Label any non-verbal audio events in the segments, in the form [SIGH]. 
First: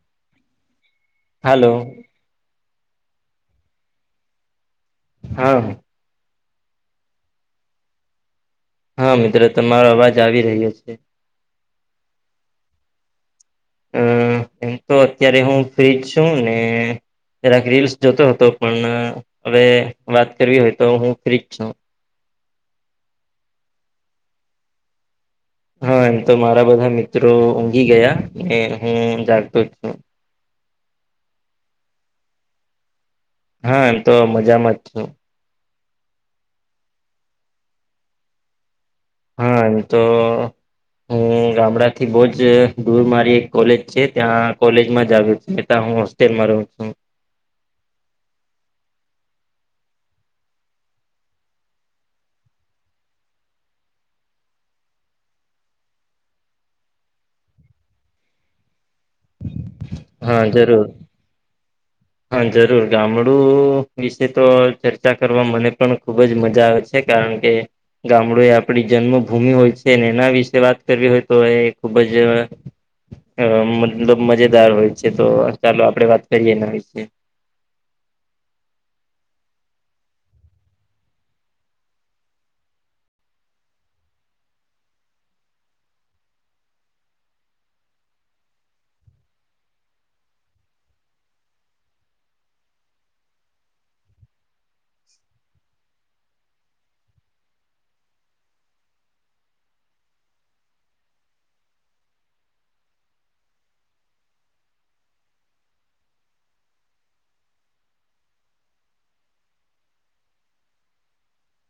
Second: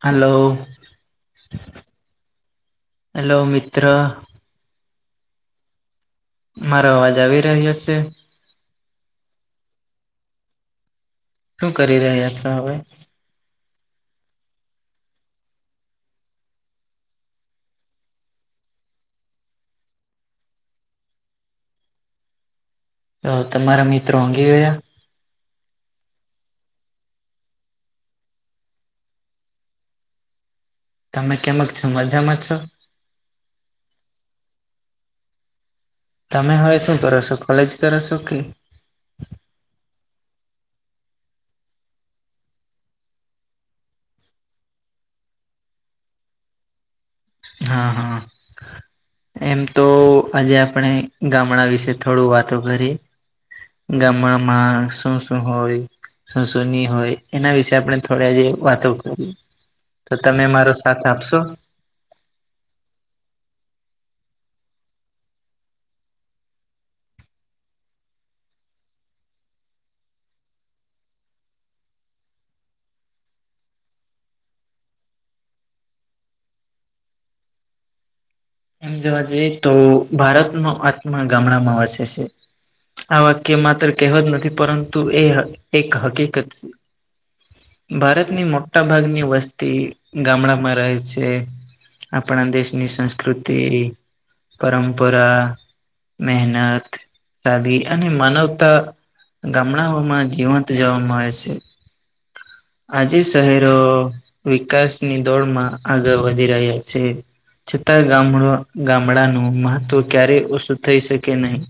Hello hello hello મિત્ર હા હા મારો અવાજ આવી રહ્યો હ છે હા મિત્રો તમારો અવાજ આવી રહ્યો છે શું કરી રહ્યા છો હવે અ એમ તો અત્યારે હું ફ્રીજ છું ને જરાક રીલ્સ જોતો હતો પણ હવે વાત કરવી હોય તો હું ફ્રીજ છું તમારા મિત્રો ઉઘી ગયા હા એમ તો મારા બધા મિત્રો ઊંઘી ગયા હું જાગતો જ છું તમે કેમ છો મજામાં છો હા તો મજામાં જ છ તમે હવે શું કરો છો કોલેજ કરો છો કે હા એ તો હું ગામડા થી બહુ જ દૂર મારી એક કોલેજ છે ત્યાં કોલેજ માં જ આવ્યો છતા હું તે મારે હા હા એમ તો આજે આપણે ગામડા વિશે થોડું વાતો કરી ગામડામાં શું શું હોય શસોની હોય એના વિશે આપણે થોડી જે વાતો કરીએ હા જરૂર [INAUDIBLE] હા જરૂર ગામડું વિશે તો ચર્ચા કરવા મને પણ ખુબ જ મજા આવે છે છે કારણ કે ગામડું એ આપણી જન્મભૂમિ હોય છે એના વિશે વાત કરવી હોય તો એ ખુબ જ મતલબ મજેદાર હોય છે તો ચાલો આપડે વાત કરીએના વિશે એમ જોવા જઈએ તો ભારતનો આત્મા ગામડામાં વસે છે આ વાક્ય માત્ર કહેવતજ નથી પરંતુ એ એક હકીકત છે ભારતની મોટા ભાગની વસ્તી ગામડામાં રહે છે આપણા દેશની સંસ્કૃતિ પરંપરા મહેનત શદી અને માનવતા ગામડાઓમાં જીવંત જોવા મળે આવે છે આજે શહેરો વિકાસની દોડમાં આગળ વધી રહ્યા છે છતાં ગામડ ગામડાનું મહત્વ ક્યારેય ઓછું થઈ શકે નહીં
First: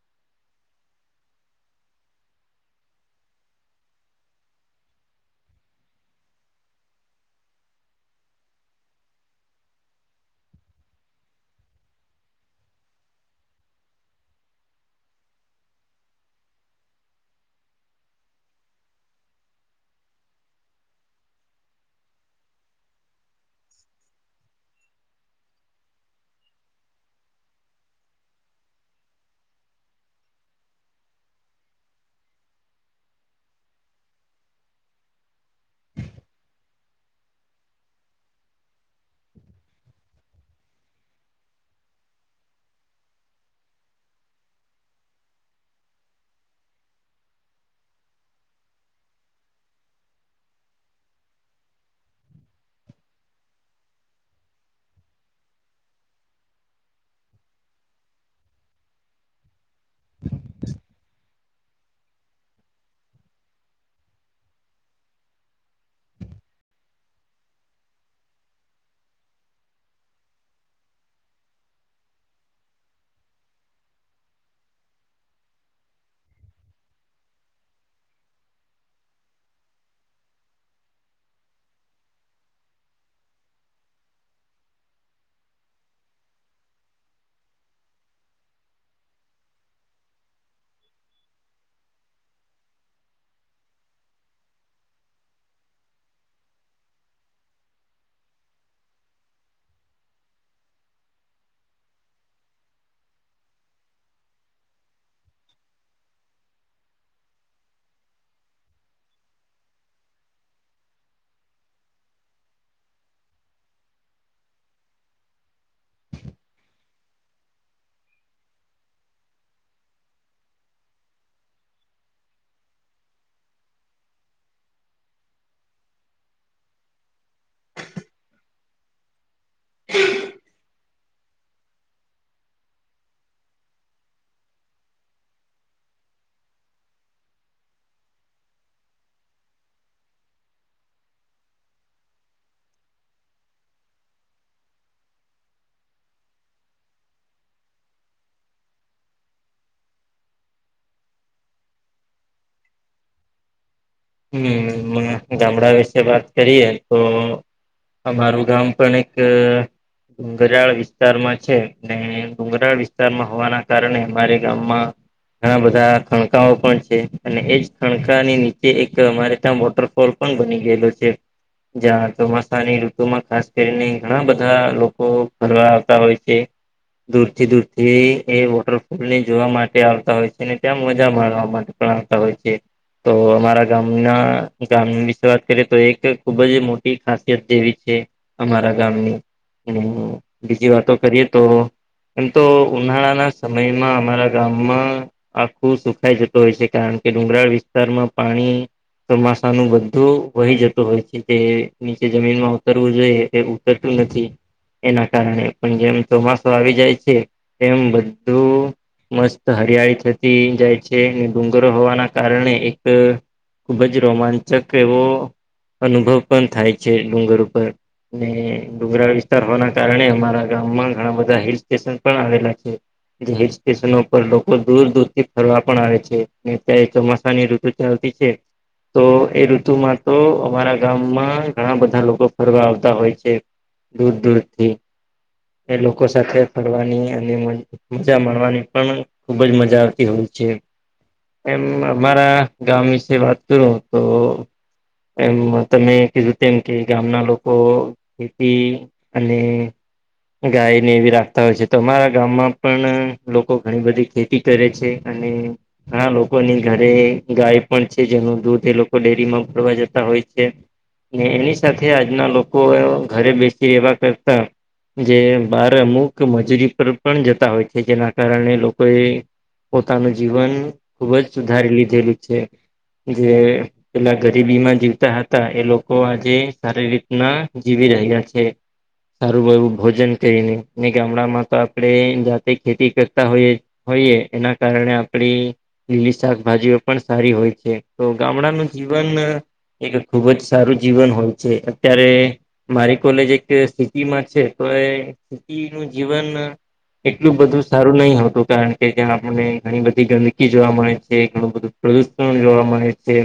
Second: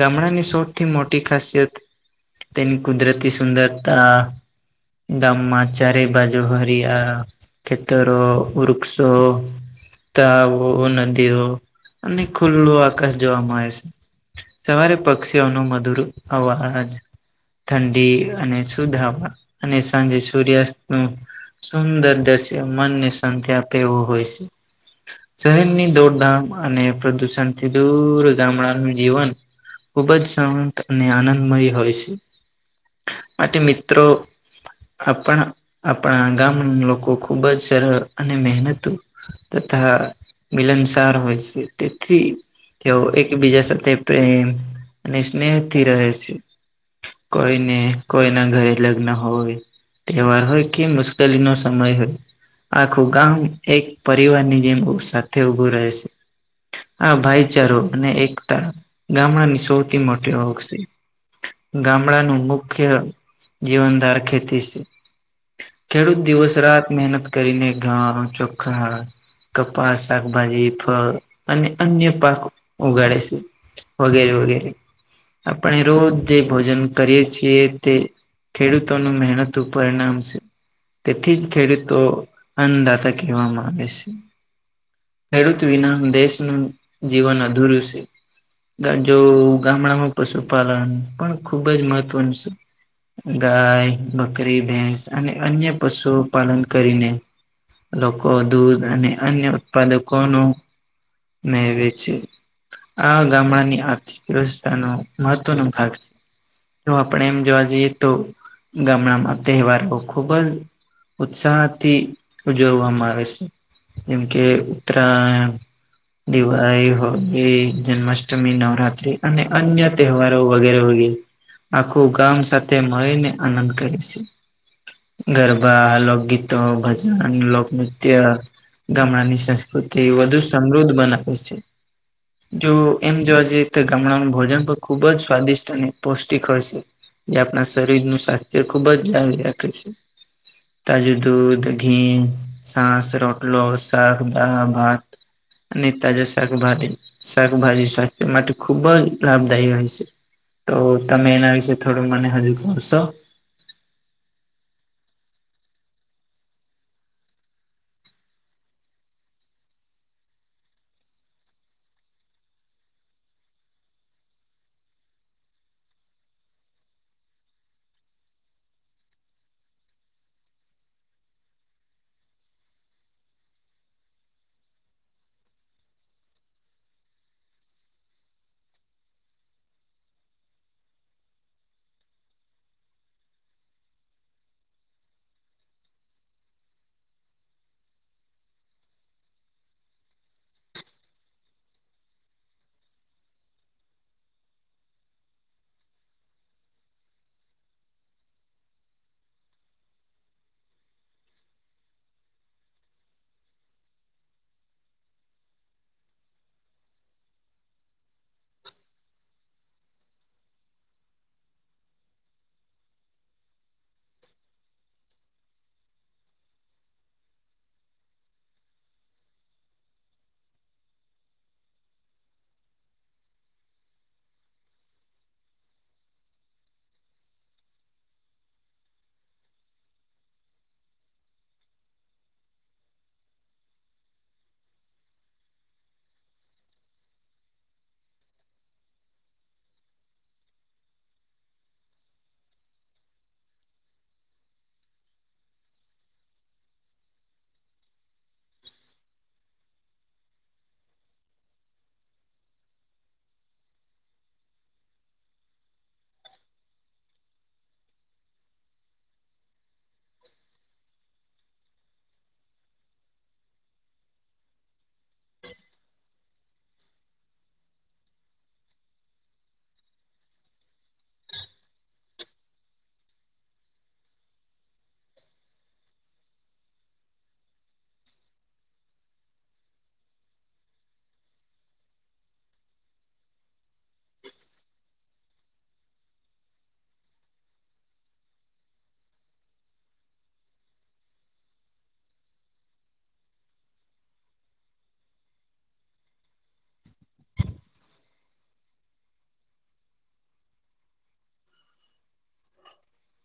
ગામડાની સૌથી મોટી ખાસિયત તેની કુદરતી સુંદરતા ગામમા ચારે બાજુહરીયા ખેતરો વૃક્ષો તાળાવો નદીઓ અને ખુલ્લો આકાશ જોવા મળે છે સવારે પક્ષીઓનો મધુર અવાજ ઠંડી અને શુદ્ધાહવા અને સાંજે સૂર્યાસ્ત નું સુંદર દર્શય મનને શાંતિ આપે એવું હોય છે શહેરની દોડધામ અને પ્રદૂષણથી દૂર ગામડાનું જીવન ખૂબ જ શાંત અને આનંદમય હોય છે માટે મિત્રો આપણા આપણા ગામ લોકો ખુબ જ સરળ અને મહેનત તથ મિલનસાર હોય છે તેથી તેઓ એકબીજા સાથે પ્રેમ અને સ્નેહથી રહે છે કોઈને કોઈના ઘરે લગ્ન હોય તહેવાર હોય કે મુશ્કેલી નો સમય હોય આખું ગામ એક પરિવાર ની જેમ સાથે ઉભું રહે છે આ ભાઈચારો અને એકતા ગામડાની સૌથી મોટી હોક છે ગામડાનું મુખ્ય જીવનદાર ખેતી છે ખેડૂત દિવસ રાત મહેનત કરીને ઘવાનું ચોખ્ખા હ કપાસ શાકભાજી ફળ અને અન્ય પાક ઉગાડે છે વગેરે વગેરે આપણે રોજ જે ભોજન કરીયએ છીએ તે ખેડૂતોનું મહેનત પરિણામ છે તેથી જ ખેડૂતો અંધાતા એમાં માગશે ખેડૂત વિના દેશનું જીવન અધૂરું છે જો ગામડામાં પશુપાલન પણ ખુબ જ મહત્વનું છે ગાય બકરી ભેસ અને અન્ય પશુઓ પાલન કરીને લોકો દૂધ અને અન્ય ઉત્પાદકો ન મેળવે છે આ ગામડાની આર્થિક વ્યવસ્થાનો મહત્વનોો ભાગ છે જો આપણે એમ જોવા જઈએ તો ગામડામાં તહેવારો ખુબ જ ઉત્સાહથી ઉજવવામાં આવે છે જેમકે ઉત્તરાયણ દિવાળી હોલી જન્માષ્ટમી નવરાત્રી અને અન્ય તહેવારો વગેરે વગેરે આખું ગામ સાથે મળીને આનંદ કરે છે ગરબા લોકગીતો ભજ લોકનૃત્ય ગામડાની સંસ્કૃતિ વધુ સમૃદ્ધ બનાવે છે [INAUDIBLE] જો એમ જોવા જઈ તો ગામડાનું ભોજન પણ ખુબ જ સ્વાદિષ્ટ અને પૌષ્ટિક હોય છે જે આપણા શરીર નું સ્વાસ્થ્ય ખુબ જ જાળ રાખે છે તાજું દૂધ ઘી શસ રોટલો શાક દા ભત અનેને તજા શક ભાલી શાકભાજી સ્વાસ્થ્ય માટે ખુબ જ લાભદાયી હોય છે તો તમે એના વિશે થોડું મને હજુ પશો હમ ગામડા વિશે વાત કરીએ તો અમારું ગામ પણ એક ડુંગરાળ વિસ્તારમાં છે ડુંગરાળ વિસ્તારમાં હોવાના કારણે મારે ગામમાં ઘણા બધા ખણકાઓ પણ છે અને એજ ખણકાની ની તે એક અમારે ત્યાં વોટરફોલ પણ બની ગયેલો છે જ ચોમાસાની ઋતુમાં ખાસ કરીને ઘણા બધા લોકો ફરવા આવતા હોય છે દૂર થી દૂરથી એ વોટરફોલ ને જોવા માટે આવતા હોય છે ને ત્યાં મજા માવા માટે આવતા હોય છે તો અમા આપણા ગામના ગામ વિશે વાત કરીએ તો એક ખુબ જ મોટી ખાસિયત જેવી છે અમારા ગામની અને બીજી વાતો કરીએ તો એમ તો ઉનાળાના સમયમાં અમારા ગામમાં આખું સુખાઈ જતું હોય છે કારણ કે ડુંગરાળ વિસ્તારમાં પાણી ચોમાસાનુંું બધું વહી જતું હોય છે જે નીચે જમીનમાં ઉતરવું જોઈએ એ ટલ નથી એના કારણે પણ જેમ ચોમાસું આવી જાય છે એમ બધું મસ્ત હરિયાળી થતી જાય છે ડુંગરો હોવાના કારણે ખુબ જ રોમાંચક એવો અનુભવ પણ થાય છે ડુંગર ઉપર અને ડગરા વિસ્તાર હોવાના કારણે અમારા ગામમાં ઘણા બધા હિલ સ્ટેશન પણ આવેલા છે જે હિલ સ્ટેશનો પર લોકો દૂર દૂર થી ફરવા પણ આવે છે ત ચોમાસાની ઋતુ ચથી છે તો એ ઋતુમાં તો અમારા ગામમાં ઘણા બધા લોકો ફરવા આવતા હોય છે દૂર દૂરથી એ લોકો સાથે ફગવાની અને મ મજા માણવાની પણ ખુબ જ મજા આવતી હોય છે એમ અમારા ગામ વીસે વાત કરું તો એમ તમે કીધું તેમ કે ગામના લોકો ખેતી અને ગાય ને એવી રાખતા હોય છે તો અમારા ગામમાં પણ લોકો ઘણી બધી ખેતી કરે છે અને ઘણા લોકોની ઘરે ગાય પણ છે જેનું દૂધ એ લોકો ડેરીમાં ભરવા જતા હોય છે ને એની સાથે આજના લોકો ઘરે બેસી રહેેવા કરતા જે બાર અમુક મજૂરી પર પણ જતા હોય છે જેના કારણે લોકો એ પોતાનું જીવન ખુબ જ સુધારી લીધેલું છે જે પેલા ગરીબીમાં જીવતા હતા એ લોકો આજે સારી રીતના જીવી રહ્યા છે સારું એવું ભોજન કરીને ગામડામાં તો આપણે જાતે ખેતી કરતા હોઈએ હોઈએ એના કારણે આપડી લીલી શાકભાજી પણ સારી હોય છે તો ગામડાનું જીવન એક ખૂબ જ સારું જીવન હોય છે અત્યારે મારી કોલેજ એક સિટીમાં છે તો સ નું જીવન એટલું બધું સારું નહિ હોતું કારણ કે જ્યાં આપણને ઘણી બધી ગંદકી જોવા મળે છે ઘણું બધું પ્રદૂષણ જોવા મળે છે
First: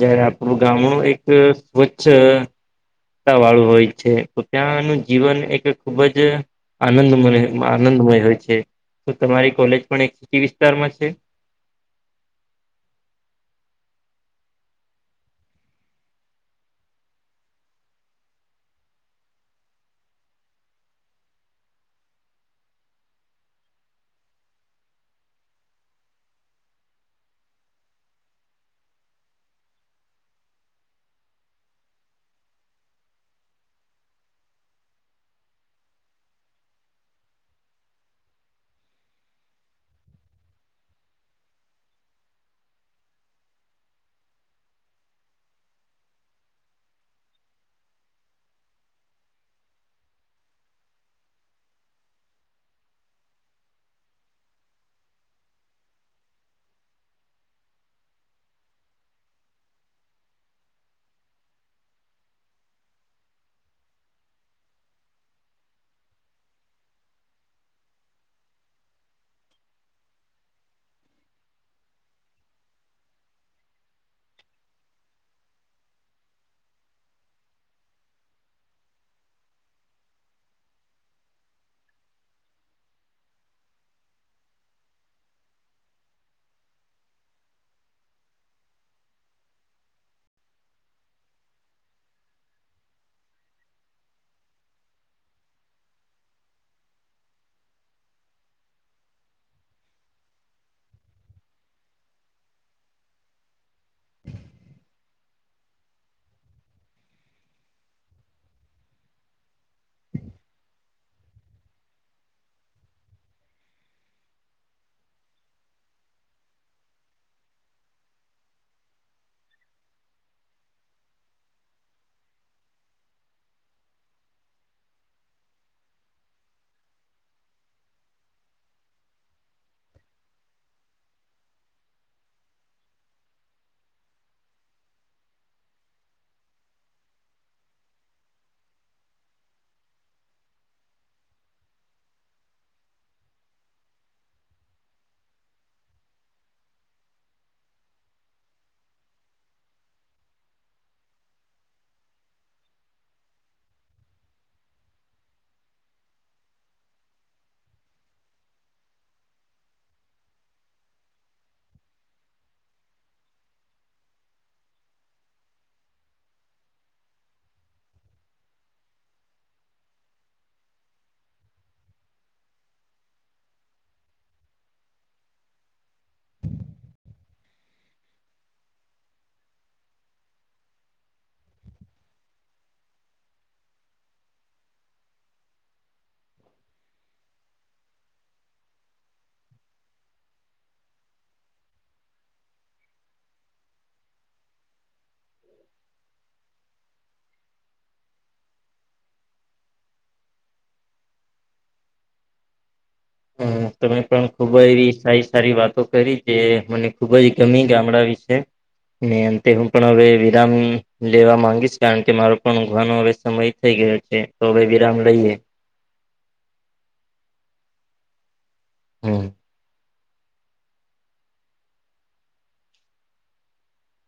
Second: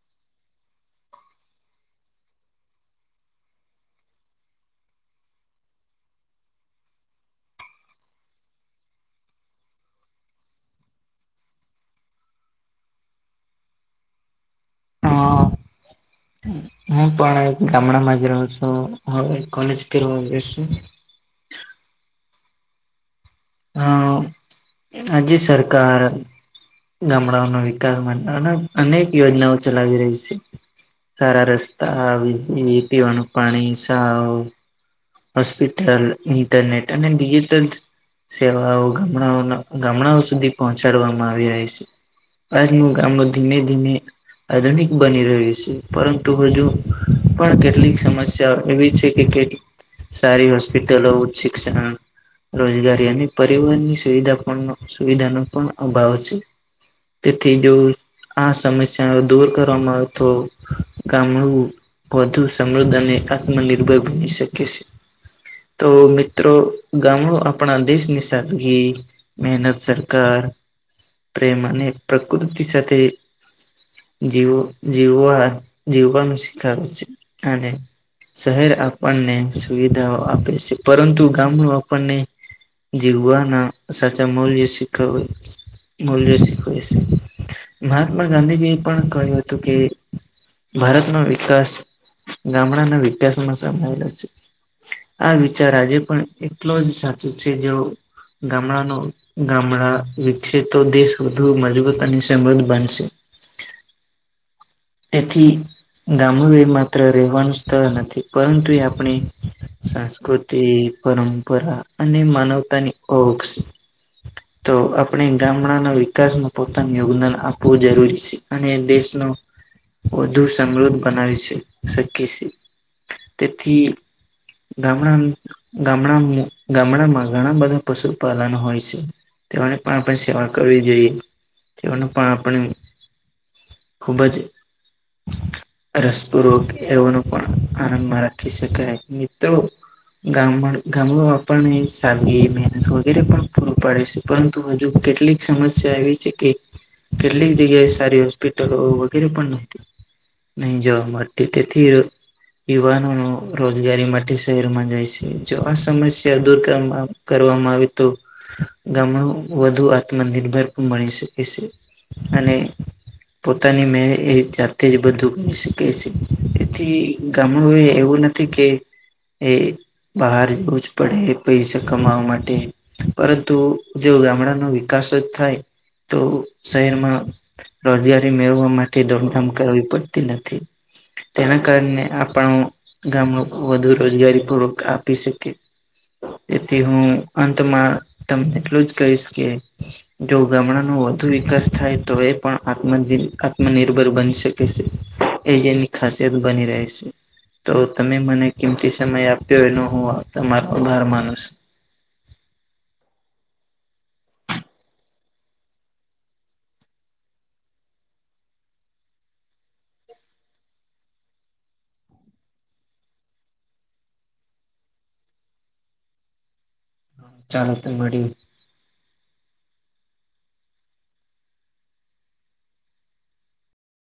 જયારે આપણું ગામ ન એક સ્વચ્છ વાળું હોય છે તો ત્યાંનું જીવન એક ખૂબ જ આનંદ આનંદમય હોય છે તો તમારી કોલેજ પણ એકિ વિસ્તારમાં છે હા હું પણ ગામડામાં જ રહું છું હવે કોલેજ કરવા જશે હા આજ્ય સરકાર ગામડાઓનો વિકાસ માટે અનેક યોજનાઓ ચલાવી રહી છે સારા રસ્તા પીવાનું પાણી સા હોસ્પિટલ ઇન્ટરનેટ અને ડિજિટલ સેવાઓ ગામડાઓના ગામડાઓ સુધી પહોંચાડવામાં આવી રહી છે આપનું ગામનો ધીમે ધીમે આધુનિક બની રહ્યું છે પરંતુ હજુ પણ કેટલીક સમસ્યાઓ એવી છે કે કે સારી હોસ્પિટલો ઉચ્ચ શિક્ષણ રોજગારી અને પરિવહનની સુવિધા સુવિધાનો પણ અભાવ છે તિથી જોસ આ સમસ્યા દૂર કરવામાં આવે તો ગામડું વધુ સમૃદ્ધ અને આત્મનિર્ભર બની શકે છે તો મિત્રો ગામડો આપણા દેશની સાદગી મહેનત સરકાર પ્રેમ અને પ્રકૃતિ સાથે જીવ જીવા જીવા મશિક વ છે હે શહેર આપણને સુવિધાઓ આપે છે પરંતુ ગામનુંું આપણને જેવવા ના સાચા મૌલ્ય સીખવેય છે બલ શીખ છે મહાત્મા ગાંધીજી એ પણ કહ્યું હતું કે ભારતનો વિકાસ ગામડાના વિકાસમાં સમાયેલો છે આ વિચાર આજે પણ એટલો જ સાચું છે જે ગામડાનો ગામડા વસે તો દેશ વધુ મજબૂત અને સમૃદ્ધ બનશે તેથી ગામડું એ માત્ર રહેવાનું સ્થળ નથી પરંતુ એ આપણે સંસ્કૃતિ પરંપરા અને માનવતાની ઓક્ષ તો આપણે ગામડાના વિકાસમાં પોતાનું યોગદાન આપવું જરૂરી છે અને દેશનો વધુ સમૃદ્ધ બનાવી શ શકી છેએ તેથી ગામડા ગામ ગામડામાં ઘણા બધા પશુપાલન હોય છે તેઓની પણ પણ સેવા કરવી જોઈએ તેઓનું પણ આપણે ખુબ જ રસપ રગ એવાનું પણ આનંદમાં રાખી શકાય મિત્રો. ગામ ગામડું આપણને સારી મહેનત વગેરે પણ પૂરું પાડે છે પરંતુ હજુ કેટલીક સમસ્યા એ છે કે કેટલીક જગ્યાએ સારી હોસ્પિટલો વગેરે પણ ન નહી જોવા મળતી તેથી યુવાનો ન રોજગારી માટે શહેરોમાં જાય છે જો આ સમસ્યા દૂર કરવાવામાં કરવામાં આવે તો ગામડું વધુ આત્મનિર્ભર પણ મળણી શકે છે. અને પોતાની મેં એ જાતે જ બધું કરી શીખે છે તેથી ગામડું એવું નથી કે એ બહાર જવું જ પડે પૈસા કમાવા માટે પરંતુ જો ગામડાનો વિકાસ જ થાય. તો શહેરમાં રોજગારી મેળવા માટે દોડધામ કરવી પડતી નથી તેના કારણે આપણે ગામ લોકો વધુ રોજગારી પૂર્વક આપી શકે તેથી હું અંત માં તમને એટલું જ કહીશ કે જો ગામડાનો વધુ વિકાસ થાય તો એ પણ આત્મ આત્મનિર્ભર બનશે એ જેની ખાસિયત બની રહે છે. તો તમે મને કિમતી સમય આપ્યો એનો હું તમારો ભાર માનુ શું. હ હમ [UNINTELLIGIBLE] તમે પણ ખૂબ જ એવી સારી સારી વાતો કરી જે મને ખુબ જ ગમી ગામડા વિશે અંતે હું પણ હવે વિરામ લેવા માંગીશ કારણ કે મારો પણ ઉઘવાનો હવે સમય થઈ ગયો છે તો ભાઈ વિરામ લઈલે. ચાલ તો મળી‌. હમ